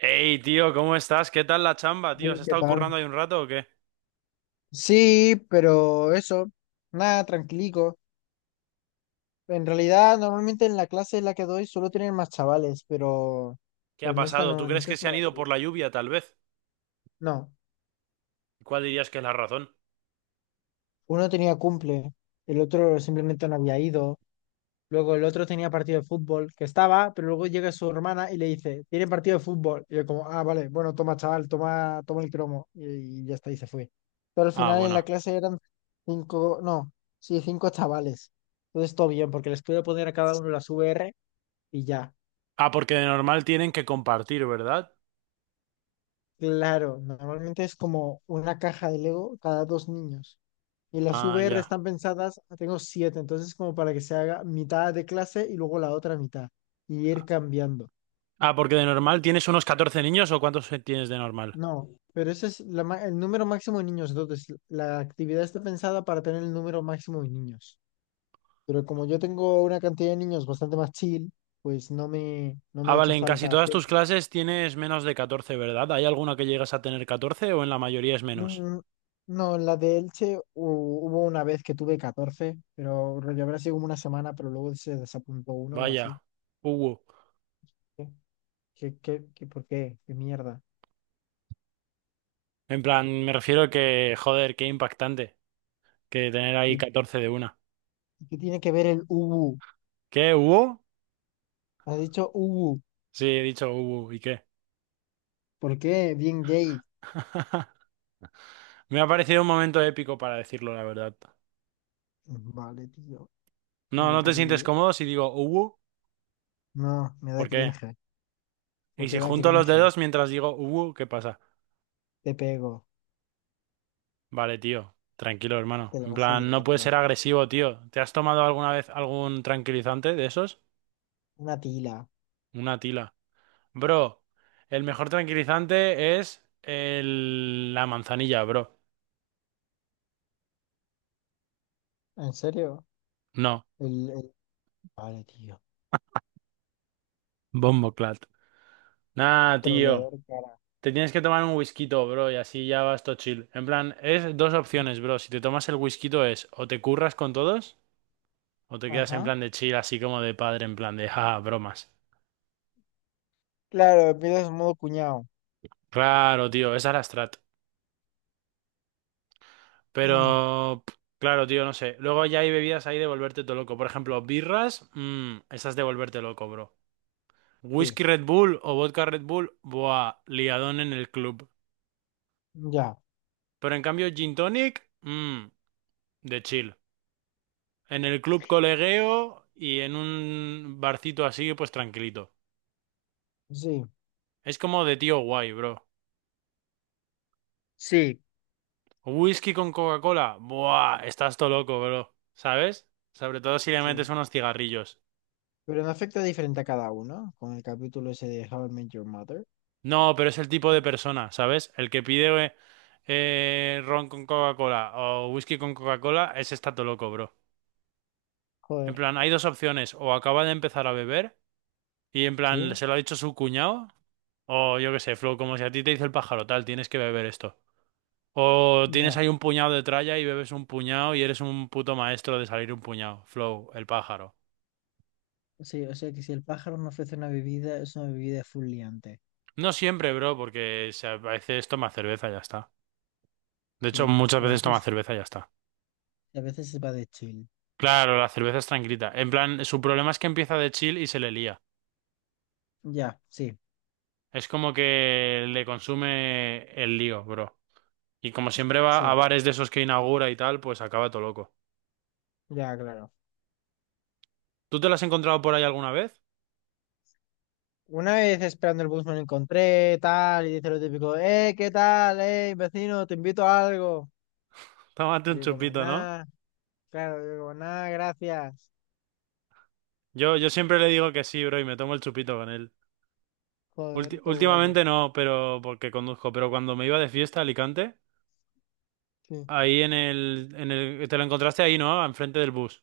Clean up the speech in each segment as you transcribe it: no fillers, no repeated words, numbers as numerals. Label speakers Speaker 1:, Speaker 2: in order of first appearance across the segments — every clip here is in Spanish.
Speaker 1: Hey, tío, ¿cómo estás? ¿Qué tal la chamba, tío? ¿Has
Speaker 2: Sí, ¿qué
Speaker 1: estado
Speaker 2: tal?
Speaker 1: currando ahí un rato o qué?
Speaker 2: Sí, pero eso, nada, tranquilico. En realidad, normalmente en la clase en la que doy solo tienen más chavales, pero,
Speaker 1: ¿Qué
Speaker 2: pero
Speaker 1: ha
Speaker 2: en esta
Speaker 1: pasado?
Speaker 2: no,
Speaker 1: ¿Tú
Speaker 2: en
Speaker 1: crees
Speaker 2: esta
Speaker 1: que se han
Speaker 2: estaba
Speaker 1: ido por
Speaker 2: tú.
Speaker 1: la lluvia, tal vez?
Speaker 2: No,
Speaker 1: ¿Cuál dirías que es la razón?
Speaker 2: uno tenía cumple, el otro simplemente no había ido. Luego el otro tenía partido de fútbol, que estaba, pero luego llega su hermana y le dice, tiene partido de fútbol. Y yo como, ah, vale, bueno, toma, chaval, toma el cromo. Y ya está, y se fue. Pero al
Speaker 1: Ah,
Speaker 2: final en
Speaker 1: bueno.
Speaker 2: la clase eran cinco, no, sí, cinco chavales. Entonces todo bien, porque les puedo poner a cada uno las VR y ya.
Speaker 1: Ah, porque de normal tienen que compartir, ¿verdad?
Speaker 2: Claro, normalmente es como una caja de Lego cada dos niños. Y las
Speaker 1: Ah,
Speaker 2: VR
Speaker 1: ya.
Speaker 2: están pensadas, tengo siete, entonces como para que se haga mitad de clase y luego la otra mitad. Y ir cambiando.
Speaker 1: Ah, porque de normal tienes unos 14 niños o ¿cuántos tienes de normal?
Speaker 2: No, pero ese es el número máximo de niños. Entonces, la actividad está pensada para tener el número máximo de niños. Pero como yo tengo una cantidad de niños bastante más chill, pues no me
Speaker 1: Ah,
Speaker 2: ha hecho
Speaker 1: vale, en casi
Speaker 2: falta
Speaker 1: todas
Speaker 2: hacer.
Speaker 1: tus clases tienes menos de 14, ¿verdad? ¿Hay alguna que llegas a tener 14 o en la mayoría es menos?
Speaker 2: Mm, No, en la de Elche hubo una vez que tuve 14, pero rollo habrá sido como una semana, pero luego se desapuntó uno o así.
Speaker 1: Vaya. Uh.
Speaker 2: ¿Qué, por qué? ¿Qué mierda?
Speaker 1: En plan, me refiero que, joder, qué impactante que tener ahí
Speaker 2: ¿Y
Speaker 1: 14 de una.
Speaker 2: qué tiene que ver el ubu?
Speaker 1: ¿Qué hubo?
Speaker 2: Has dicho ubu.
Speaker 1: Sí, he dicho, ¿y qué?
Speaker 2: ¿Por qué? Bien gay.
Speaker 1: Me ha parecido un momento épico para decirlo, la verdad.
Speaker 2: Vale, tío,
Speaker 1: No,
Speaker 2: lo
Speaker 1: ¿no
Speaker 2: que
Speaker 1: te
Speaker 2: tú
Speaker 1: sientes
Speaker 2: digas.
Speaker 1: cómodo si digo, uh?
Speaker 2: No, me da
Speaker 1: ¿Por qué?
Speaker 2: cringe.
Speaker 1: Y si
Speaker 2: Porque da
Speaker 1: junto los
Speaker 2: cringe.
Speaker 1: dedos mientras digo, ¿qué pasa?
Speaker 2: Te pego.
Speaker 1: Vale, tío, tranquilo,
Speaker 2: Te
Speaker 1: hermano.
Speaker 2: la
Speaker 1: En
Speaker 2: vas a
Speaker 1: plan, no
Speaker 2: llevar,
Speaker 1: puedes
Speaker 2: bro.
Speaker 1: ser agresivo, tío. ¿Te has tomado alguna vez algún tranquilizante de esos?
Speaker 2: Una tila.
Speaker 1: Una tila. Bro, el mejor tranquilizante es la manzanilla, bro.
Speaker 2: ¿En serio?
Speaker 1: No,
Speaker 2: El, el... Vale, tío.
Speaker 1: Bomboclat. Nah, tío.
Speaker 2: Troleador cara.
Speaker 1: Te tienes que tomar un whisky, bro, y así ya vas todo chill. En plan, es dos opciones, bro. Si te tomas el whisky es o te curras con todos o te quedas en
Speaker 2: Ajá.
Speaker 1: plan de chill, así como de padre, en plan de, ja, ja, bromas.
Speaker 2: Claro, empiezas en modo cuñado.
Speaker 1: Claro, tío, esa es la strat.
Speaker 2: Mm,
Speaker 1: Pero, pff, claro, tío, no sé. Luego ya hay bebidas ahí de volverte todo loco. Por ejemplo, birras, esas de volverte loco, bro.
Speaker 2: sí.
Speaker 1: Whisky Red Bull o vodka Red Bull, buah, liadón en el club.
Speaker 2: Ya.
Speaker 1: Pero en cambio, gin tonic, de chill. En el club colegueo y en un barcito así, pues tranquilito.
Speaker 2: Sí.
Speaker 1: Es como de tío guay, bro.
Speaker 2: Sí.
Speaker 1: Whisky con Coca-Cola. Buah, estás todo loco, bro. ¿Sabes? Sobre todo si le
Speaker 2: Sí.
Speaker 1: metes unos cigarrillos.
Speaker 2: Pero no afecta diferente a cada uno. Con el capítulo ese de How I Met Your Mother.
Speaker 1: No, pero es el tipo
Speaker 2: Sí.
Speaker 1: de persona, ¿sabes? El que pide ron con Coca-Cola o whisky con Coca-Cola, ese está todo loco, bro. En
Speaker 2: Joder.
Speaker 1: plan, hay dos opciones. O acaba de empezar a beber y en plan,
Speaker 2: Sí.
Speaker 1: se lo ha dicho su cuñado. O yo qué sé, Flo, como si a ti te dice el pájaro, tal, tienes que beber esto. O tienes
Speaker 2: Ya.
Speaker 1: ahí un puñado de tralla y bebes un puñado y eres un puto maestro de salir un puñado. Flow, el pájaro.
Speaker 2: Sí, o sea que si el pájaro no ofrece una bebida, es una bebida full liante.
Speaker 1: No siempre, bro, porque a veces toma cerveza y ya está. De hecho,
Speaker 2: Sí.
Speaker 1: muchas
Speaker 2: A
Speaker 1: veces toma
Speaker 2: veces,
Speaker 1: cerveza y ya está.
Speaker 2: a veces se va de chill.
Speaker 1: Claro, la cerveza es tranquilita. En plan, su problema es que empieza de chill y se le lía.
Speaker 2: Ya, sí.
Speaker 1: Es como que le consume el lío, bro. Y como siempre va
Speaker 2: Sí,
Speaker 1: a bares de esos que inaugura y tal, pues acaba todo loco.
Speaker 2: ya, claro.
Speaker 1: ¿Tú te lo has encontrado por ahí alguna vez?
Speaker 2: Una vez esperando el bus me lo encontré, tal, y dice lo típico, ¿qué tal? Vecino, te invito a algo.
Speaker 1: Tómate
Speaker 2: Y
Speaker 1: un
Speaker 2: yo como,
Speaker 1: chupito, ¿no?
Speaker 2: nada, claro, yo como, nada, gracias.
Speaker 1: Yo siempre le digo que sí, bro, y me tomo el chupito con él.
Speaker 2: Joder, todo guapo.
Speaker 1: Últimamente no, pero porque conduzco, pero cuando me iba de fiesta a Alicante,
Speaker 2: Sí.
Speaker 1: ahí en el, te lo encontraste ahí, ¿no? Enfrente del bus.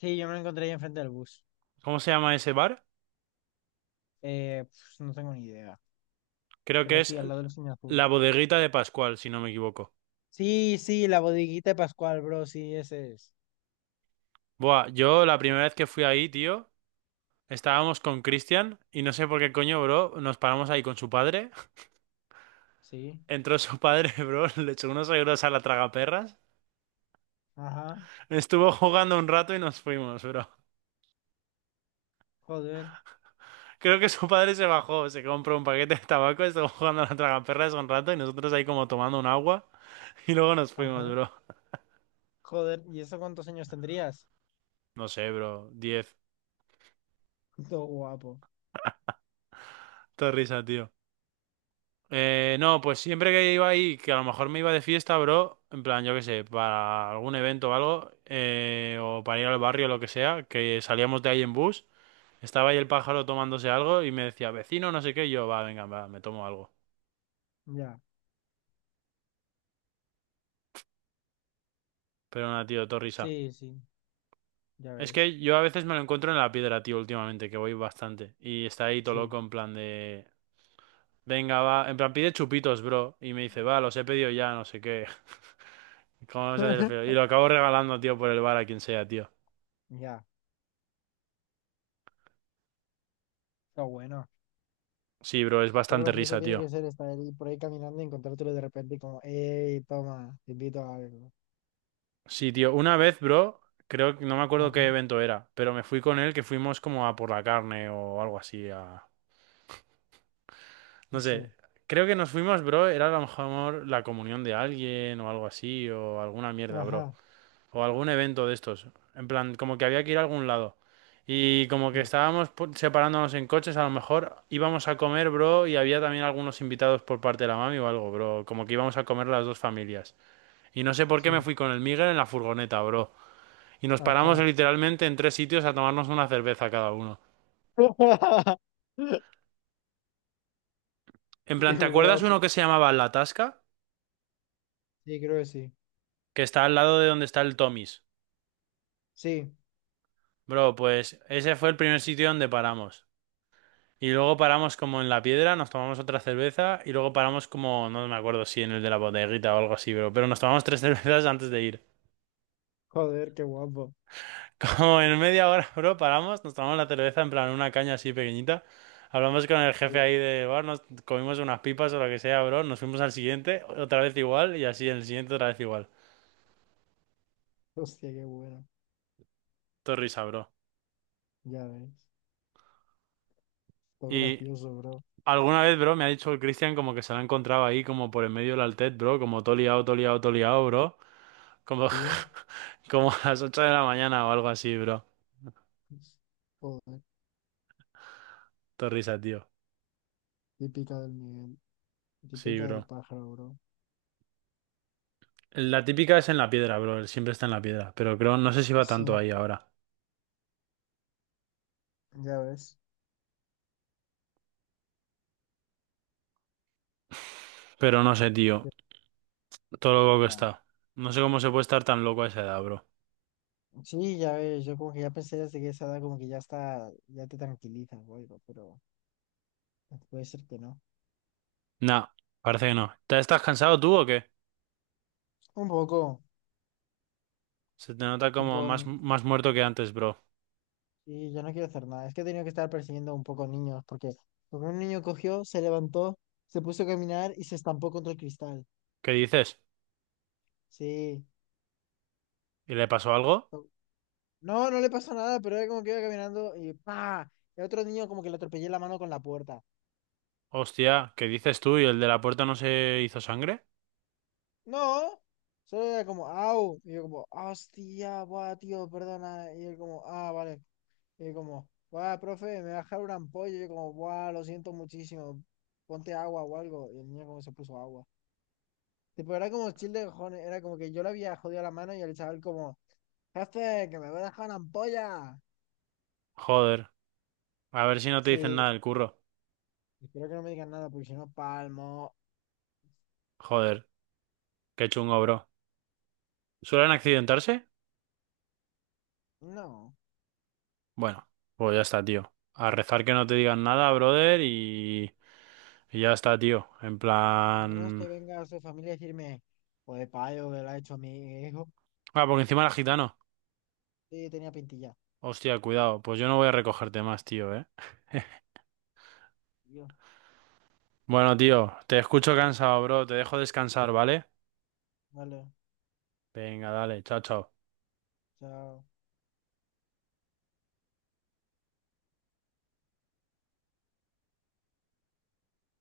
Speaker 2: Sí, yo me lo encontré ahí enfrente del bus.
Speaker 1: ¿Cómo se llama ese bar?
Speaker 2: Pues, no tengo ni idea,
Speaker 1: Creo
Speaker 2: pero
Speaker 1: que
Speaker 2: sí,
Speaker 1: es
Speaker 2: al lado del cine azul.
Speaker 1: la bodeguita de Pascual, si no me equivoco.
Speaker 2: Sí, sí, la bodeguita de Pascual, bro, sí, ese es.
Speaker 1: Buah, yo la primera vez que fui ahí, tío, estábamos con Cristian y no sé por qué coño, bro, nos paramos ahí con su padre.
Speaker 2: Sí,
Speaker 1: Entró su padre, bro, le echó unos euros a la tragaperras,
Speaker 2: ajá,
Speaker 1: estuvo jugando un rato y nos fuimos, bro.
Speaker 2: joder,
Speaker 1: Creo que su padre se bajó, se compró un paquete de tabaco, estuvo jugando a la tragaperras un rato y nosotros ahí como tomando un agua y luego nos fuimos,
Speaker 2: ajá,
Speaker 1: bro.
Speaker 2: joder, ¿y eso cuántos años tendrías?
Speaker 1: No sé, bro. 10.
Speaker 2: Todo guapo,
Speaker 1: Te risa, tío. No, pues siempre que iba ahí, que a lo mejor me iba de fiesta, bro, en plan, yo qué sé, para algún evento o algo, o para ir al barrio o lo que sea, que salíamos de ahí en bus, estaba ahí el pájaro tomándose algo y me decía, vecino, no sé qué, y yo, va, venga, va, me tomo algo.
Speaker 2: ya,
Speaker 1: Pero nada, tío, todo risa.
Speaker 2: sí, sí, ya
Speaker 1: Es
Speaker 2: ves.
Speaker 1: que yo a veces me lo encuentro en la piedra, tío, últimamente, que voy bastante. Y está ahí todo
Speaker 2: Sí.
Speaker 1: loco en plan de... Venga, va. En plan, pide chupitos, bro. Y me dice, va, los he pedido ya, no sé qué. ¿Cómo vas a hacer el feo? Y lo acabo regalando, tío, por el bar a quien sea, tío.
Speaker 2: Ya, está bueno.
Speaker 1: Sí, bro, es
Speaker 2: Todo
Speaker 1: bastante
Speaker 2: gracioso
Speaker 1: risa,
Speaker 2: tiene que
Speaker 1: tío.
Speaker 2: ser estar ahí por ahí caminando y encontrártelo de repente y como, hey, toma, te invito a algo.
Speaker 1: Sí, tío, una vez, bro, creo que no me acuerdo
Speaker 2: Ajá,
Speaker 1: qué evento era, pero me fui con él que fuimos como a por la carne o algo así, a... No
Speaker 2: sí,
Speaker 1: sé, creo que nos fuimos, bro, era a lo mejor la comunión de alguien o algo así, o alguna mierda, bro.
Speaker 2: ajá,
Speaker 1: O algún evento de estos. En plan, como que había que ir a algún lado. Y como que
Speaker 2: sí,
Speaker 1: estábamos separándonos en coches, a lo mejor íbamos a comer, bro, y había también algunos invitados por parte de la mami o algo, bro. Como que íbamos a comer las dos familias. Y no sé por qué me
Speaker 2: sí,
Speaker 1: fui con el Miguel en la furgoneta, bro. Y nos paramos
Speaker 2: ajá.
Speaker 1: literalmente en tres sitios a tomarnos una cerveza cada uno. En
Speaker 2: Qué
Speaker 1: plan, ¿te acuerdas uno
Speaker 2: guapo.
Speaker 1: que se llamaba La Tasca?
Speaker 2: Sí, creo que sí.
Speaker 1: Que está al lado de donde está el Tommy's.
Speaker 2: Sí,
Speaker 1: Bro, pues ese fue el primer sitio donde paramos. Y luego paramos como en la piedra, nos tomamos otra cerveza y luego paramos como, no me acuerdo si en el de la bodeguita o algo así, pero nos tomamos tres cervezas antes de ir.
Speaker 2: joder, qué guapo.
Speaker 1: Como en media hora, bro, paramos, nos tomamos la cerveza en plan una caña así pequeñita. Hablamos con el jefe
Speaker 2: Sí.
Speaker 1: ahí de bar, nos comimos unas pipas o lo que sea, bro. Nos fuimos al siguiente, otra vez igual y así en el siguiente otra vez igual.
Speaker 2: Hostia, qué bueno.
Speaker 1: Todo risa, bro.
Speaker 2: Ya ves. Todo
Speaker 1: Y
Speaker 2: gracioso, bro.
Speaker 1: alguna vez, bro, me ha dicho el Cristian como que se lo ha encontrado ahí como por en medio del altet, bro, como todo liado, todo liado, todo liado, bro. Como,
Speaker 2: Sí.
Speaker 1: como a las 8 de la mañana o algo así, bro.
Speaker 2: Pues, joder,
Speaker 1: Todo risa, tío.
Speaker 2: típica del nivel,
Speaker 1: Sí,
Speaker 2: típica del
Speaker 1: bro.
Speaker 2: pájaro, bro.
Speaker 1: La típica es en la piedra, bro. Él siempre está en la piedra. Pero creo, no sé si va
Speaker 2: Sí,
Speaker 1: tanto ahí ahora.
Speaker 2: ya ves.
Speaker 1: Pero no sé, tío. Todo lo loco que
Speaker 2: Ya.
Speaker 1: está. No sé cómo se puede estar tan loco a esa edad, bro.
Speaker 2: Sí, ya ves, yo como que ya pensé desde que esa edad como que ya está, ya te tranquiliza o algo, pero puede ser que no.
Speaker 1: Nah, parece que no. ¿Te estás cansado tú o qué?
Speaker 2: Un poco,
Speaker 1: Se te nota como
Speaker 2: tipo,
Speaker 1: más, más muerto que antes, bro.
Speaker 2: sí, yo no quiero hacer nada. Es que he tenido que estar persiguiendo un poco niños, porque un niño cogió, se levantó, se puso a caminar y se estampó contra el cristal.
Speaker 1: ¿Qué dices?
Speaker 2: Sí.
Speaker 1: ¿Y le pasó algo?
Speaker 2: O- No, no le pasó nada, pero era como que iba caminando y ¡pa! El otro niño como que le atropellé la mano con la puerta.
Speaker 1: Hostia, ¿qué dices tú? ¿Y el de la puerta no se hizo sangre?
Speaker 2: No, solo era como, ¡au! Y yo como, ¡hostia! Buah, tío, perdona. Y él como, ah, vale. Y como, guau, profe, me va a dejar una ampolla. Y yo como, guau, lo siento muchísimo. Ponte agua o algo. Y el niño como se puso agua. Tipo, era como chill de cojones. Era como que yo le había jodido la mano y el chaval como, jefe, que me voy a dejar una ampolla.
Speaker 1: Joder. A ver si no te dicen
Speaker 2: Sí,
Speaker 1: nada del curro.
Speaker 2: espero que no me digan nada porque si no palmo.
Speaker 1: Joder, qué chungo, bro. ¿Suelen accidentarse?
Speaker 2: No,
Speaker 1: Bueno, pues ya está, tío. A rezar que no te digan nada, brother, y ya está, tío. En
Speaker 2: menos que
Speaker 1: plan...
Speaker 2: venga su familia a decirme, pues payo, que lo ha hecho mi hijo.
Speaker 1: Ah, porque encima era gitano.
Speaker 2: Sí, tenía pintilla.
Speaker 1: Hostia, cuidado. Pues yo no voy a recogerte más, tío, ¿eh?
Speaker 2: Y yo,
Speaker 1: Bueno, tío, te escucho cansado, bro. Te dejo descansar, ¿vale?
Speaker 2: vale,
Speaker 1: Venga, dale. Chao, chao.
Speaker 2: chao.